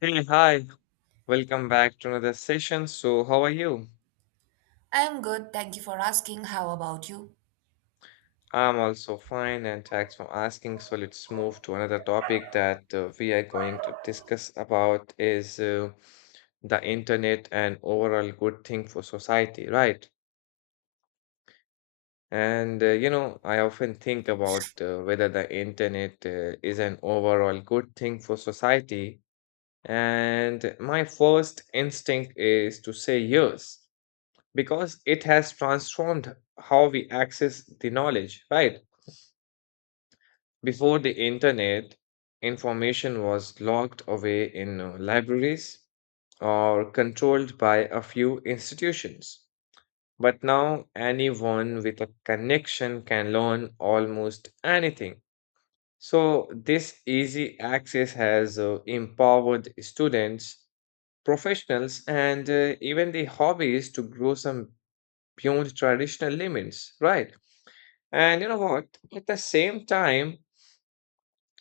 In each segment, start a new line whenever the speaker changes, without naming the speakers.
Hey, hi. Welcome back to another session. So, how are you?
I'm good. Thank you for asking. How about you?
I'm also fine, and thanks for asking. So, let's move to another topic that we are going to discuss about is the internet and overall good thing for society, right? I often think about whether the internet is an overall good thing for society, and my first instinct is to say yes because it has transformed how we access the knowledge, right? Before the internet, information was locked away in libraries or controlled by a few institutions. But now, anyone with a connection can learn almost anything. So, this easy access has empowered students, professionals, and even the hobbies to grow some beyond traditional limits, right? And you know what? At the same time,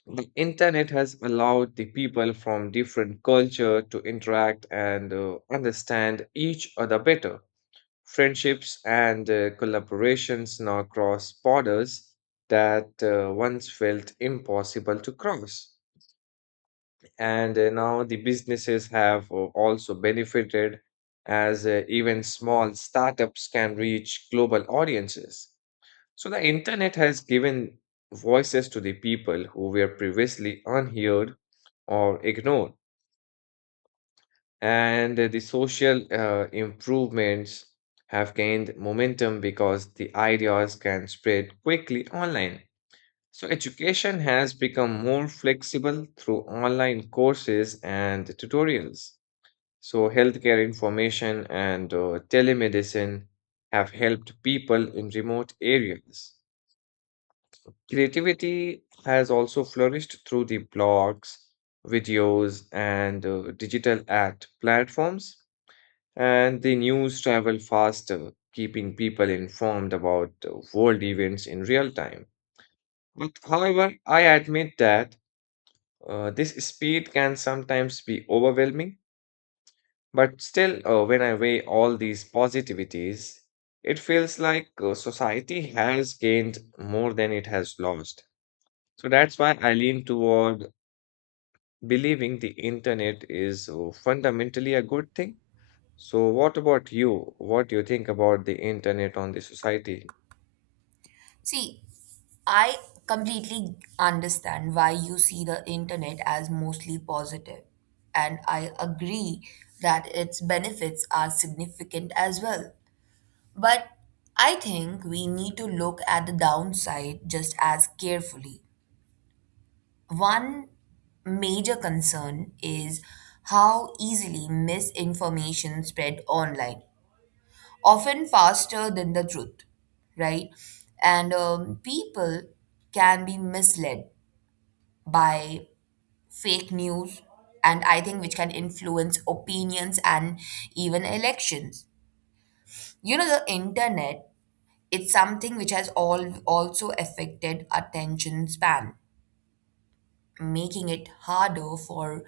the internet has allowed the people from different culture to interact and understand each other better. Friendships and collaborations now cross borders that once felt impossible to cross. And Now the businesses have also benefited as even small startups can reach global audiences. So the internet has given voices to the people who were previously unheard or ignored, and the social improvements have gained momentum because the ideas can spread quickly online. So education has become more flexible through online courses and tutorials. So healthcare information and telemedicine have helped people in remote areas. Creativity has also flourished through the blogs, videos, and digital art platforms. And the news travel faster, keeping people informed about world events in real time. But however, I admit that this speed can sometimes be overwhelming. But still, when I weigh all these positivities, it feels like society has gained more than it has lost. So that's why I lean toward believing the internet is fundamentally a good thing. So, what about you? What do you think about the internet on the society?
See, I completely understand why you see the internet as mostly positive, and I agree that its benefits are significant as well. But I think we need to look at the downside just as carefully. One major concern is how easily misinformation spread online, often faster than the truth, right? And people can be misled by fake news, and I think which can influence opinions and even elections. You know, the internet, it's something which has all also affected attention span, making it harder for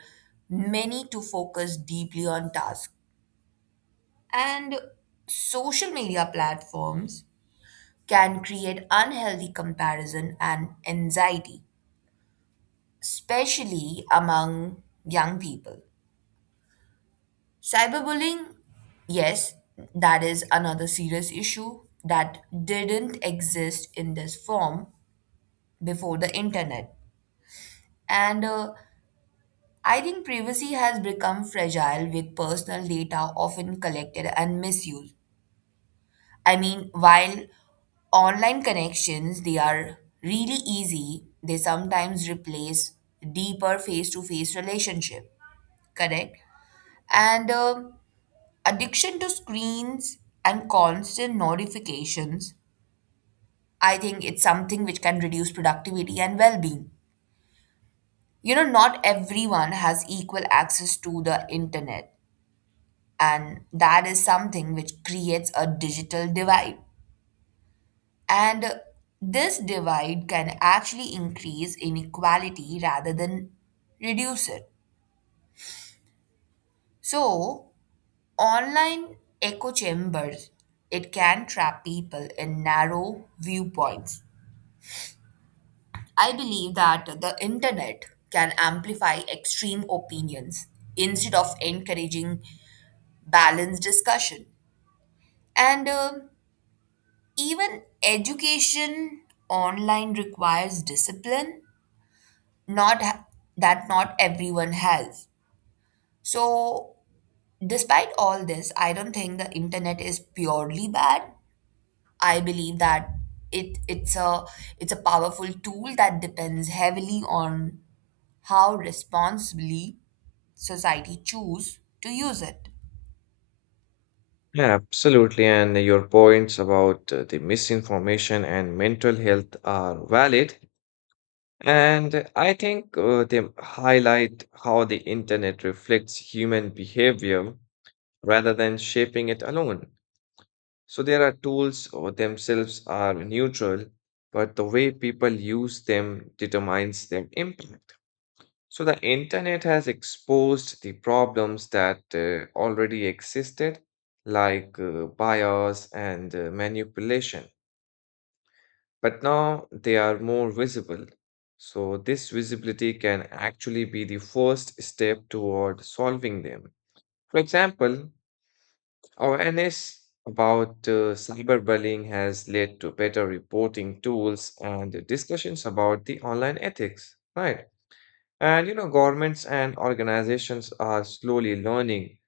many to focus deeply on tasks. And social media platforms can create unhealthy comparison and anxiety, especially among young people. Cyberbullying, yes, that is another serious issue that didn't exist in this form before the internet. And I think privacy has become fragile with personal data often collected and misused. I mean, while online connections they are really easy, they sometimes replace deeper face-to-face relationship. Correct? And addiction to screens and constant notifications, I think it's something which can reduce productivity and well-being. You know, not everyone has equal access to the internet, and that is something which creates a digital divide. And this divide can actually increase inequality rather than reduce it. So, online echo chambers, it can trap people in narrow viewpoints. I believe that the internet can amplify extreme opinions instead of encouraging balanced discussion. And even education online requires discipline not ha- that not everyone has. So, despite all this, I don't think the internet is purely bad. I believe that it's a it's a powerful tool that depends heavily on how responsibly society choose to use it.
Yeah, absolutely. And your points about the misinformation and mental health are valid. And I think they highlight how the internet reflects human behavior rather than shaping it alone. So there are tools or themselves are neutral, but the way people use them determines their impact. So the internet has exposed the problems that already existed, like bias and manipulation, but now they are more visible. So this visibility can actually be the first step toward solving them. For example, awareness about cyberbullying has led to better reporting tools and discussions about the online ethics, right? And you know, governments and organizations are slowly learning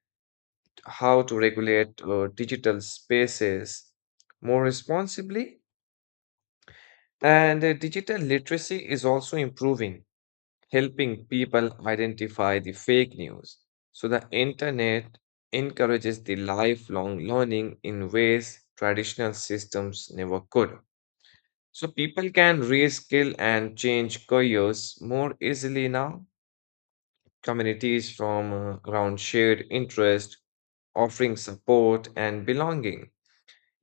how to regulate digital spaces more responsibly. And digital literacy is also improving, helping people identify the fake news. So the internet encourages the lifelong learning in ways traditional systems never could. So people can reskill and change careers more easily now. Communities from around shared interest, offering support and belonging.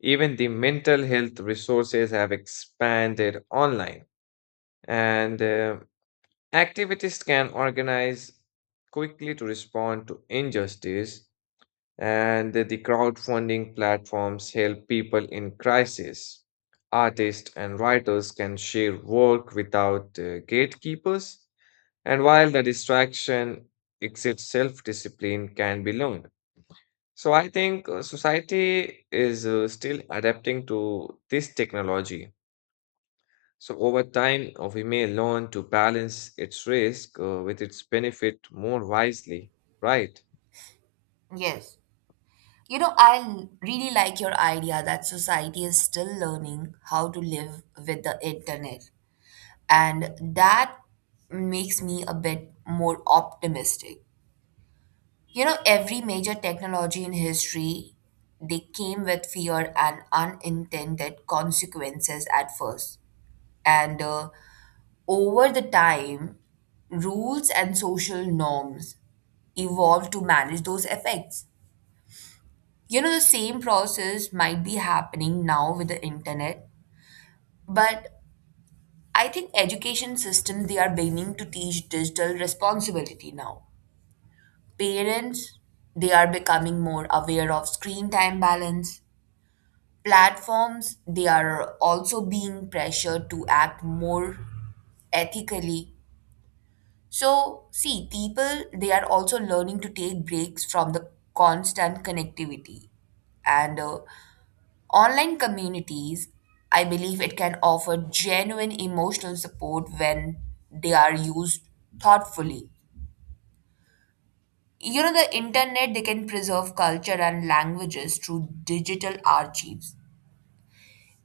Even the mental health resources have expanded online, and activities can organize quickly to respond to injustice, and the crowdfunding platforms help people in crisis. Artists and writers can share work without gatekeepers, and while the distraction exits, self discipline can be learned. So I think society is still adapting to this technology. So over time, we may learn to balance its risk with its benefit more wisely, right?
Yes. You know, I really like your idea that society is still learning how to live with the internet. And that makes me a bit more optimistic. You know, every major technology in history, they came with fear and unintended consequences at first. And Over the time, rules and social norms evolved to manage those effects. You know, the same process might be happening now with the internet, but I think education systems they are beginning to teach digital responsibility now. Parents, they are becoming more aware of screen time balance. Platforms they are also being pressured to act more ethically, so see people they are also learning to take breaks from the constant connectivity, and online communities I believe it can offer genuine emotional support when they are used thoughtfully. You know, the internet they can preserve culture and languages through digital archives.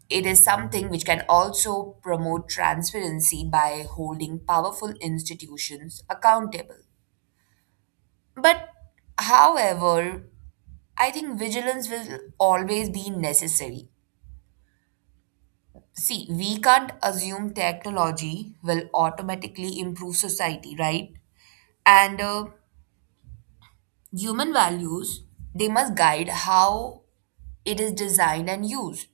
It is something which can also promote transparency by holding powerful institutions accountable. But, however, I think vigilance will always be necessary. See, we can't assume technology will automatically improve society, right? And Human values, they must guide how it is designed and used.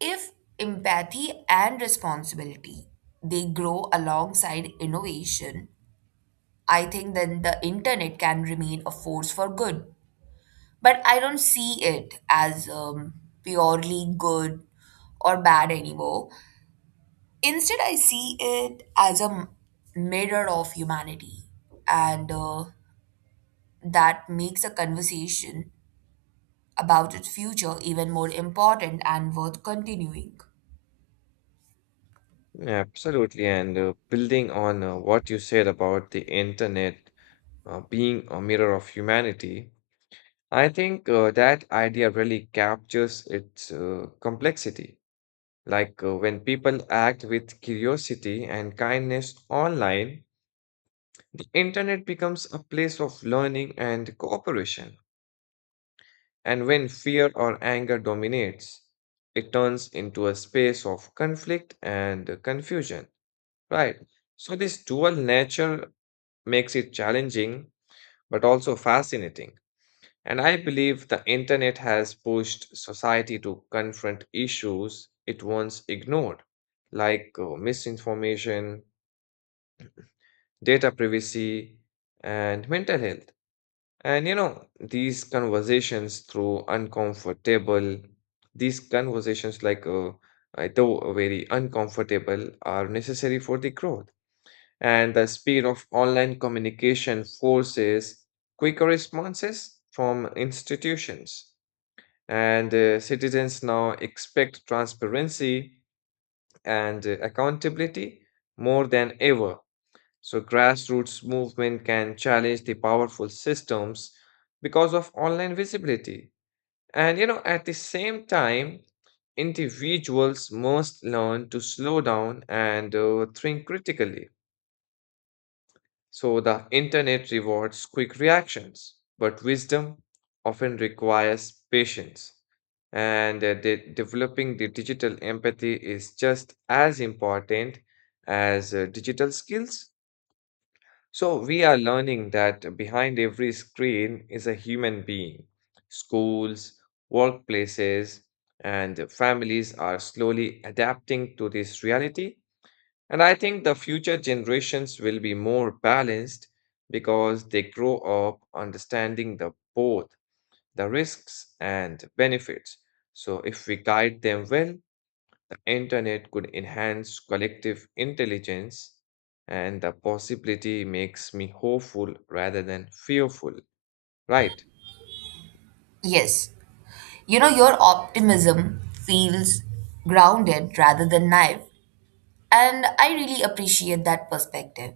If empathy and responsibility they grow alongside innovation, I think then the internet can remain a force for good. But I don't see it as purely good or bad anymore. Instead, I see it as a mirror of humanity, and that makes a conversation about its future even more important and worth continuing.
Yeah, absolutely. And building on what you said about the internet being a mirror of humanity, I think that idea really captures its complexity. Like when people act with curiosity and kindness online, the internet becomes a place of learning and cooperation. And when fear or anger dominates, it turns into a space of conflict and confusion, right? So, this dual nature makes it challenging but also fascinating. And I believe the internet has pushed society to confront issues it once ignored, like misinformation, data privacy, and mental health. And you know, these conversations through uncomfortable, these conversations like though very uncomfortable are necessary for the growth. And the speed of online communication forces quicker responses from institutions. And citizens now expect transparency and accountability more than ever. So, grassroots movement can challenge the powerful systems because of online visibility. And you know, at the same time, individuals must learn to slow down and think critically. So, the internet rewards quick reactions, but wisdom often requires patience. Developing the digital empathy is just as important as digital skills. So we are learning that behind every screen is a human being. Schools, workplaces, and families are slowly adapting to this reality. And I think the future generations will be more balanced because they grow up understanding the both the risks and benefits. So if we guide them well, internet could enhance collective intelligence, and the possibility makes me hopeful rather than fearful, right?
Yes. You know, your optimism feels grounded rather than naive. And I really appreciate that perspective.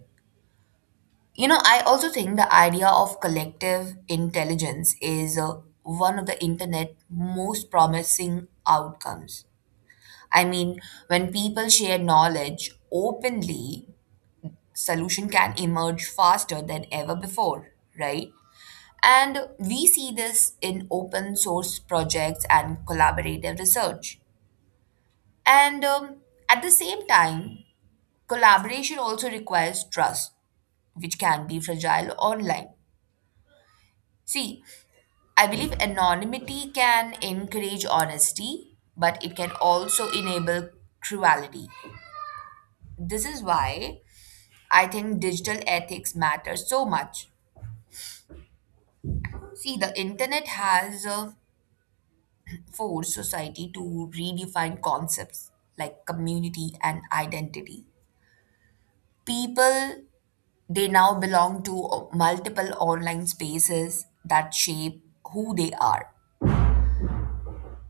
You know, I also think the idea of collective intelligence is one of the internet most promising outcomes. I mean, when people share knowledge openly, solution can emerge faster than ever before, right? And we see this in open source projects and collaborative research. And At the same time, collaboration also requires trust, which can be fragile online. See, I believe anonymity can encourage honesty, but it can also enable cruelty. This is why I think digital ethics matters so much. See, the internet has forced society to redefine concepts like community and identity. People they now belong to multiple online spaces that shape who they are.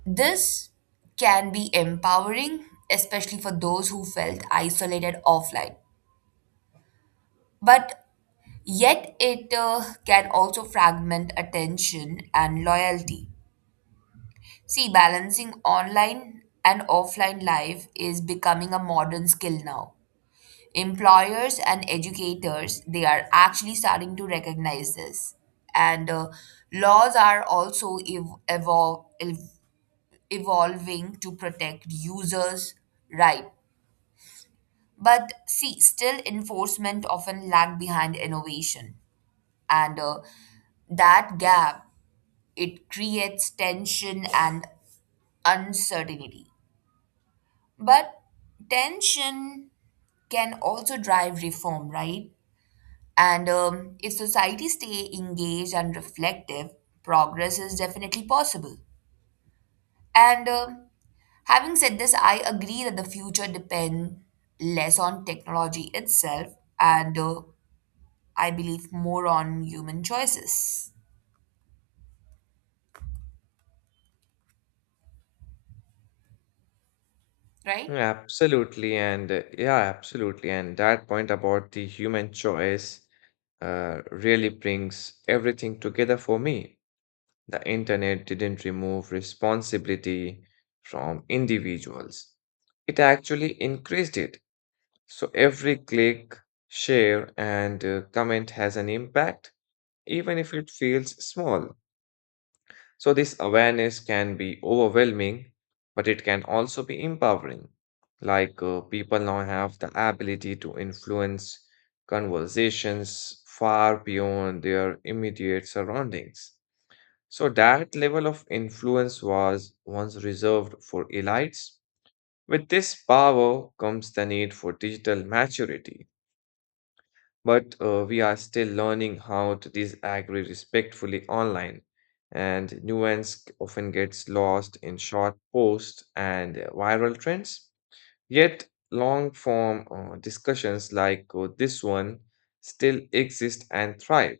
This can be empowering, especially for those who felt isolated offline. But yet, it can also fragment attention and loyalty. See, balancing online and offline life is becoming a modern skill now. Employers and educators they are actually starting to recognize this, and laws are also evolving to protect users, right? But see, still enforcement often lag behind innovation, and that gap it creates tension and uncertainty, but tension can also drive reform, right? And If society stay engaged and reflective, progress is definitely possible. And Having said this, I agree that the future depends less on technology itself, and I believe more on human choices, right?
Absolutely, and yeah absolutely, and that point about the human choice really brings everything together for me. The internet didn't remove responsibility from individuals, it actually increased it. So every click, share, and comment has an impact, even if it feels small. So, this awareness can be overwhelming, but it can also be empowering. Like, people now have the ability to influence conversations far beyond their immediate surroundings. So, that level of influence was once reserved for elites. With this power comes the need for digital maturity. But we are still learning how to disagree respectfully online, and nuance often gets lost in short posts and viral trends. Yet, long form discussions like this one still exist and thrive.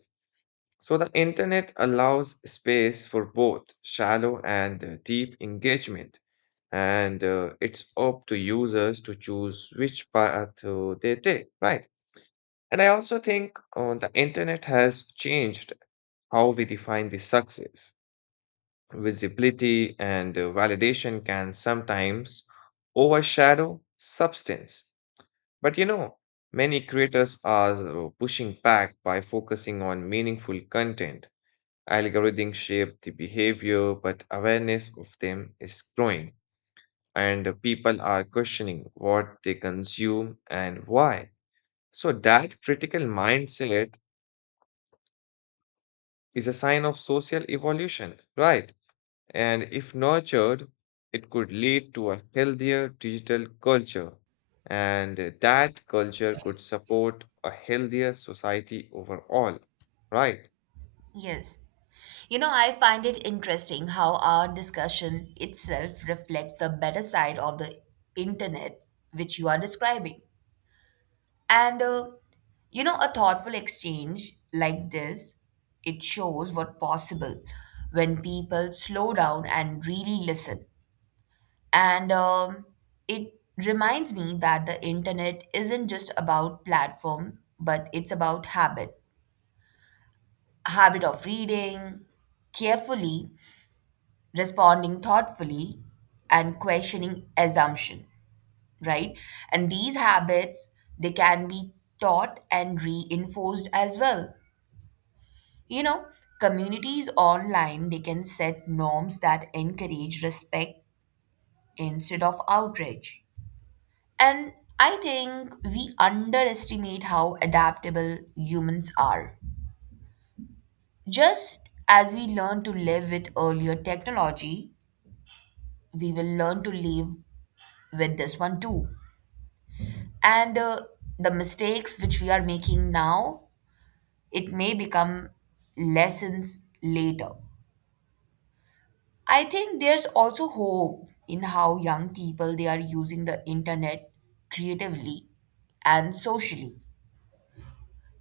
So, the internet allows space for both shallow and deep engagement, and it's up to users to choose which path they take, right? And I also think the internet has changed how we define the success. Visibility and validation can sometimes overshadow substance. But you know, many creators are pushing back by focusing on meaningful content. Algorithms shape the behavior, but awareness of them is growing, and people are questioning what they consume and why. So, that critical mindset is a sign of social evolution, right? And if nurtured, it could lead to a healthier digital culture. And that culture could support a healthier society overall, right?
Yes. You know, I find it interesting how our discussion itself reflects the better side of the internet which you are describing. And You know, a thoughtful exchange like this, it shows what possible when people slow down and really listen. And It reminds me that the internet isn't just about platform, but it's about habit. Habit of reading carefully, responding thoughtfully, and questioning assumption, right? And these habits, they can be taught and reinforced as well. You know, communities online, they can set norms that encourage respect instead of outrage. And I think we underestimate how adaptable humans are. Just as we learned to live with earlier technology, we will learn to live with this one too. And The mistakes which we are making now, it may become lessons later. I think there's also hope in how young people they are using the internet creatively and socially.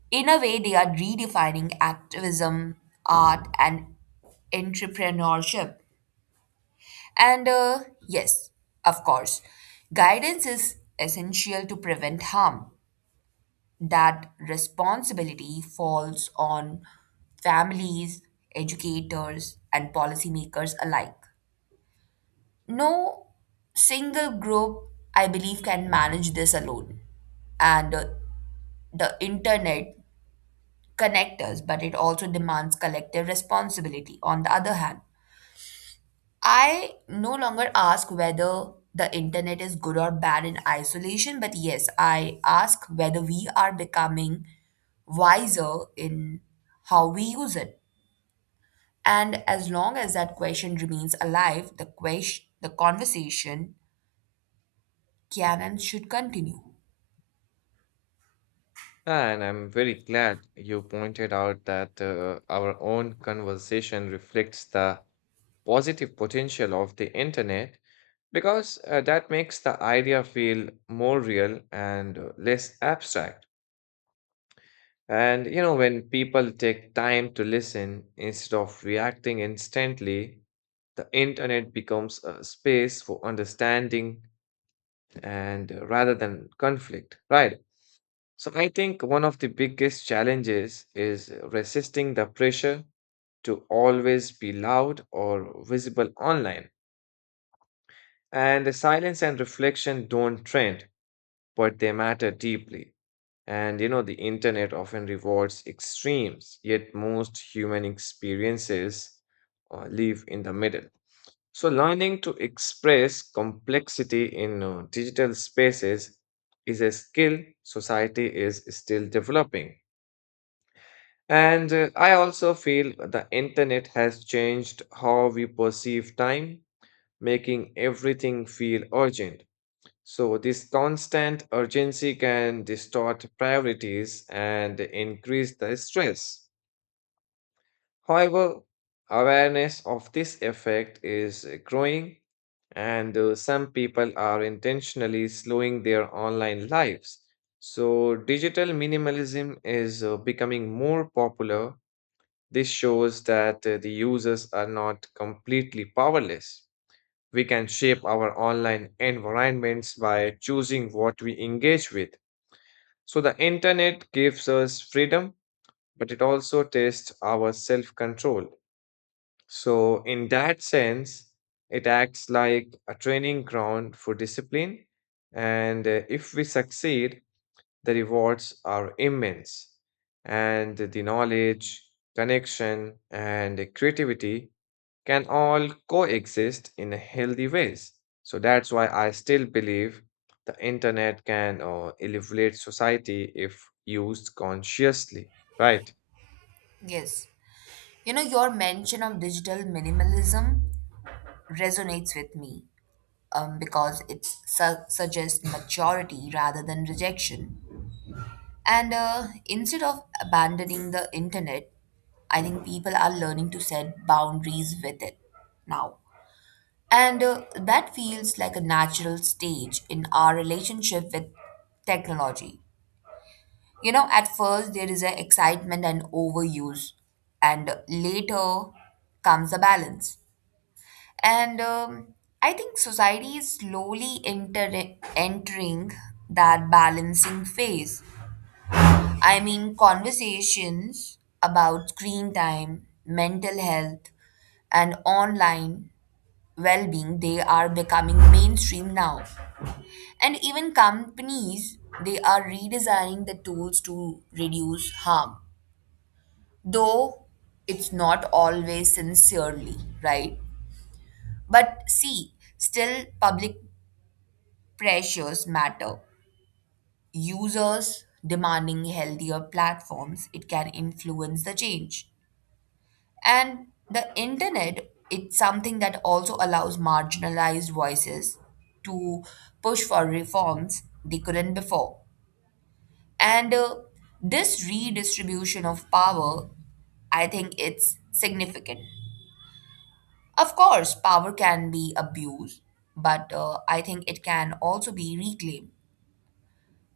In a way, they are redefining activism, art, and entrepreneurship. And yes, of course, guidance is essential to prevent harm. That responsibility falls on families, educators, and policymakers alike. No single group, I believe, can manage this alone. And the internet connects us, but it also demands collective responsibility. On the other hand, I no longer ask whether the internet is good or bad in isolation, but yes, I ask whether we are becoming wiser in how we use it. And as long as that question remains alive, the question, the conversation can and should continue.
And I'm very glad you pointed out that our own conversation reflects the positive potential of the internet, because that makes the idea feel more real and less abstract. And you know, when people take time to listen instead of reacting instantly, the internet becomes a space for understanding and rather than conflict, right? So I think one of the biggest challenges is resisting the pressure to always be loud or visible online. And the silence and reflection don't trend, but they matter deeply. And you know, the internet often rewards extremes, yet most human experiences live in the middle. So, learning to express complexity in digital spaces is a skill society is still developing. And I also feel the internet has changed how we perceive time, making everything feel urgent. So, this constant urgency can distort priorities and increase the stress. However, awareness of this effect is growing, and some people are intentionally slowing their online lives. So, digital minimalism is becoming more popular. This shows that the users are not completely powerless. We can shape our online environments by choosing what we engage with. So the internet gives us freedom, but it also tests our self control. So, in that sense, it acts like a training ground for discipline. And if we succeed, the rewards are immense. And the knowledge, connection, and creativity can all coexist in a healthy ways. So that's why I still believe the internet can elevate society if used consciously, right?
Yes. You know, your mention of digital minimalism resonates with me because it suggests maturity rather than rejection. And instead of abandoning the internet, I think people are learning to set boundaries with it now. And that feels like a natural stage in our relationship with technology. You know, at first there is an excitement and overuse, and later comes a balance. And I think society is slowly entering that balancing phase. I mean, conversations about screen time, mental health, and online well being, they are becoming mainstream now. And even companies, they are redesigning the tools to reduce harm, though it's not always sincerely, right? But see, still public pressures matter. Users demanding healthier platforms, it can influence the change. And the internet, it's something that also allows marginalized voices to push for reforms they couldn't before. And this redistribution of power, I think it's significant. Of course, power can be abused, but I think it can also be reclaimed.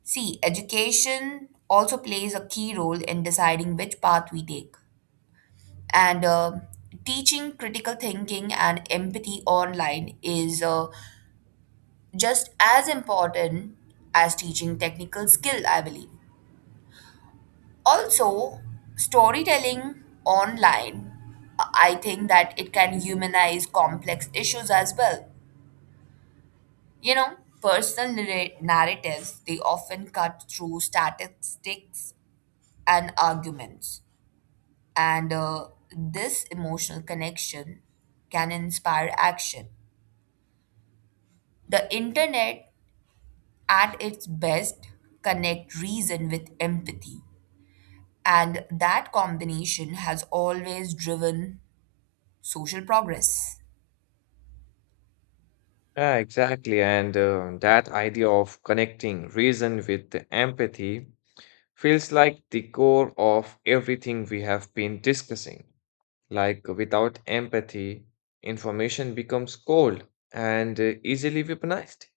See, education also plays a key role in deciding which path we take. And teaching critical thinking and empathy online is just as important as teaching technical skill, I believe. Also, storytelling online, I think that it can humanize complex issues as well. You know, personal narratives, they often cut through statistics and arguments. And this emotional connection can inspire action. The internet, at its best, connect reason with empathy. And that combination has always driven social progress.
Yeah, exactly. And that idea of connecting reason with the empathy feels like the core of everything we have been discussing. Like without empathy, information becomes cold and easily weaponized.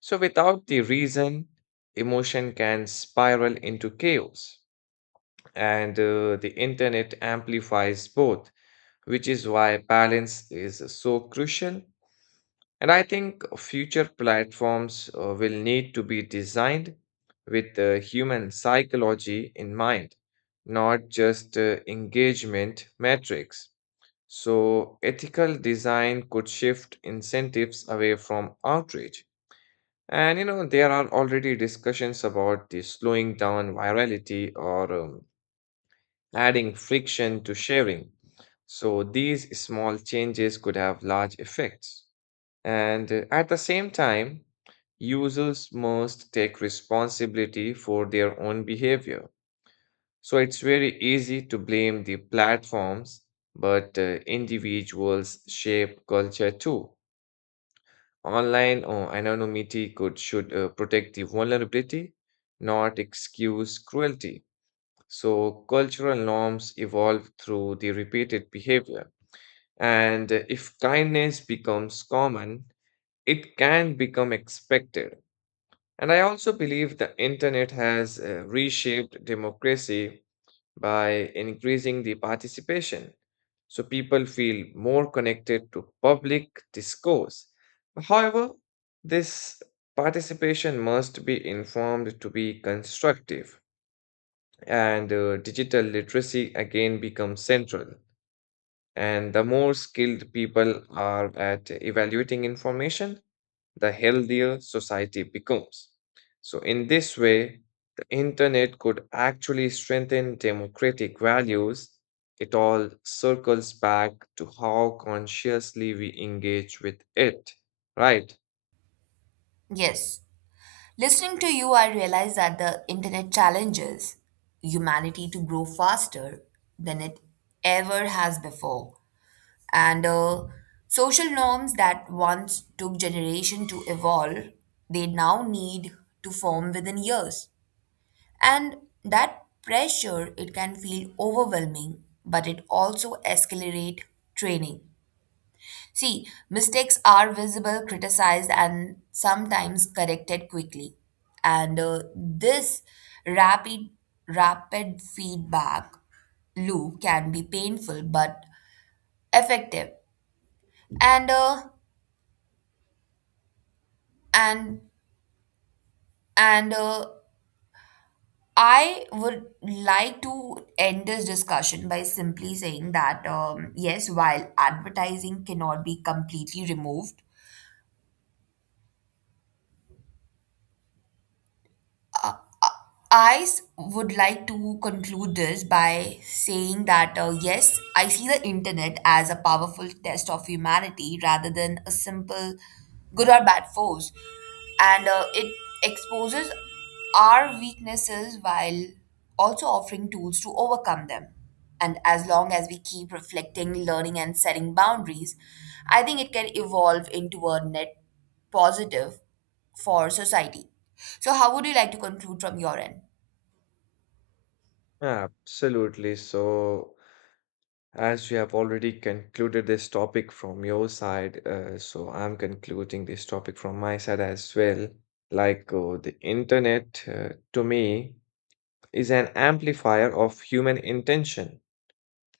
So, without the reason, emotion can spiral into chaos, and the internet amplifies both, which is why balance is so crucial. And I think future platforms will need to be designed with human psychology in mind, not just engagement metrics. So, ethical design could shift incentives away from outrage. And you know, there are already discussions about the slowing down virality, or adding friction to sharing. So these small changes could have large effects. And at the same time, users must take responsibility for their own behavior. So it's very easy to blame the platforms, but individuals shape culture too. Online anonymity could should protect the vulnerability, not excuse cruelty. So cultural norms evolve through the repeated behavior. And if kindness becomes common, it can become expected. And I also believe the internet has reshaped democracy by increasing the participation, so people feel more connected to public discourse. However, this participation must be informed to be constructive, and digital literacy again becomes central. And the more skilled people are at evaluating information, the healthier society becomes. So, in this way, the internet could actually strengthen democratic values. It all circles back to how consciously we engage with it, right?
Yes. Listening to you, I realize that the internet challenges humanity to grow faster than it ever has before. And social norms that once took generation to evolve, they now need to form within years. And that pressure, it can feel overwhelming, but it also accelerate training. See, mistakes are visible, criticized, and sometimes corrected quickly. And this rapid, rapid feedback loop can be painful but effective. And uh, and and I would like to end this discussion by simply saying that yes, while advertising cannot be completely removed. Would like to conclude this by saying that yes, I see the internet as a powerful test of humanity rather than a simple good or bad force, and it exposes our weaknesses while also offering tools to overcome them. And as long as we keep reflecting, learning, and setting boundaries, I think it can evolve into a net positive for society. So, how would you like to conclude from your end?
Absolutely. So, as you have already concluded this topic from your side, so I'm concluding this topic from my side as well. Like the internet, to me, is an amplifier of human intention,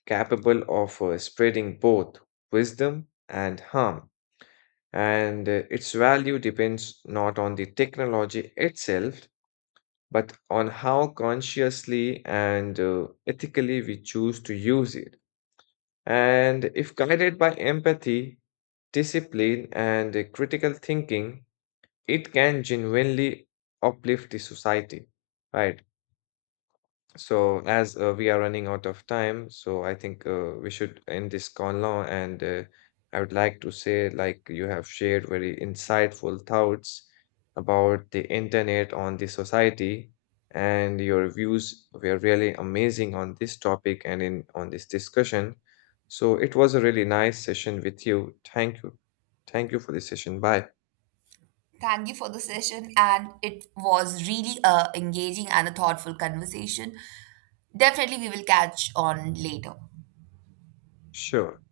capable of spreading both wisdom and harm. And its value depends not on the technology itself, but on how consciously and ethically we choose to use it. And if guided by empathy, discipline, and critical thinking, it can genuinely uplift the society, right? So, as we are running out of time, so I think we should end this call now. And I would like to say, like, you have shared very insightful thoughts about the internet on the society, and your views were really amazing on this topic and in on this discussion. So, it was a really nice session with you. Thank you. Thank you for this session. Bye.
Thank you for the session, and it was really a engaging and a thoughtful conversation. Definitely, we will catch on later.
Sure.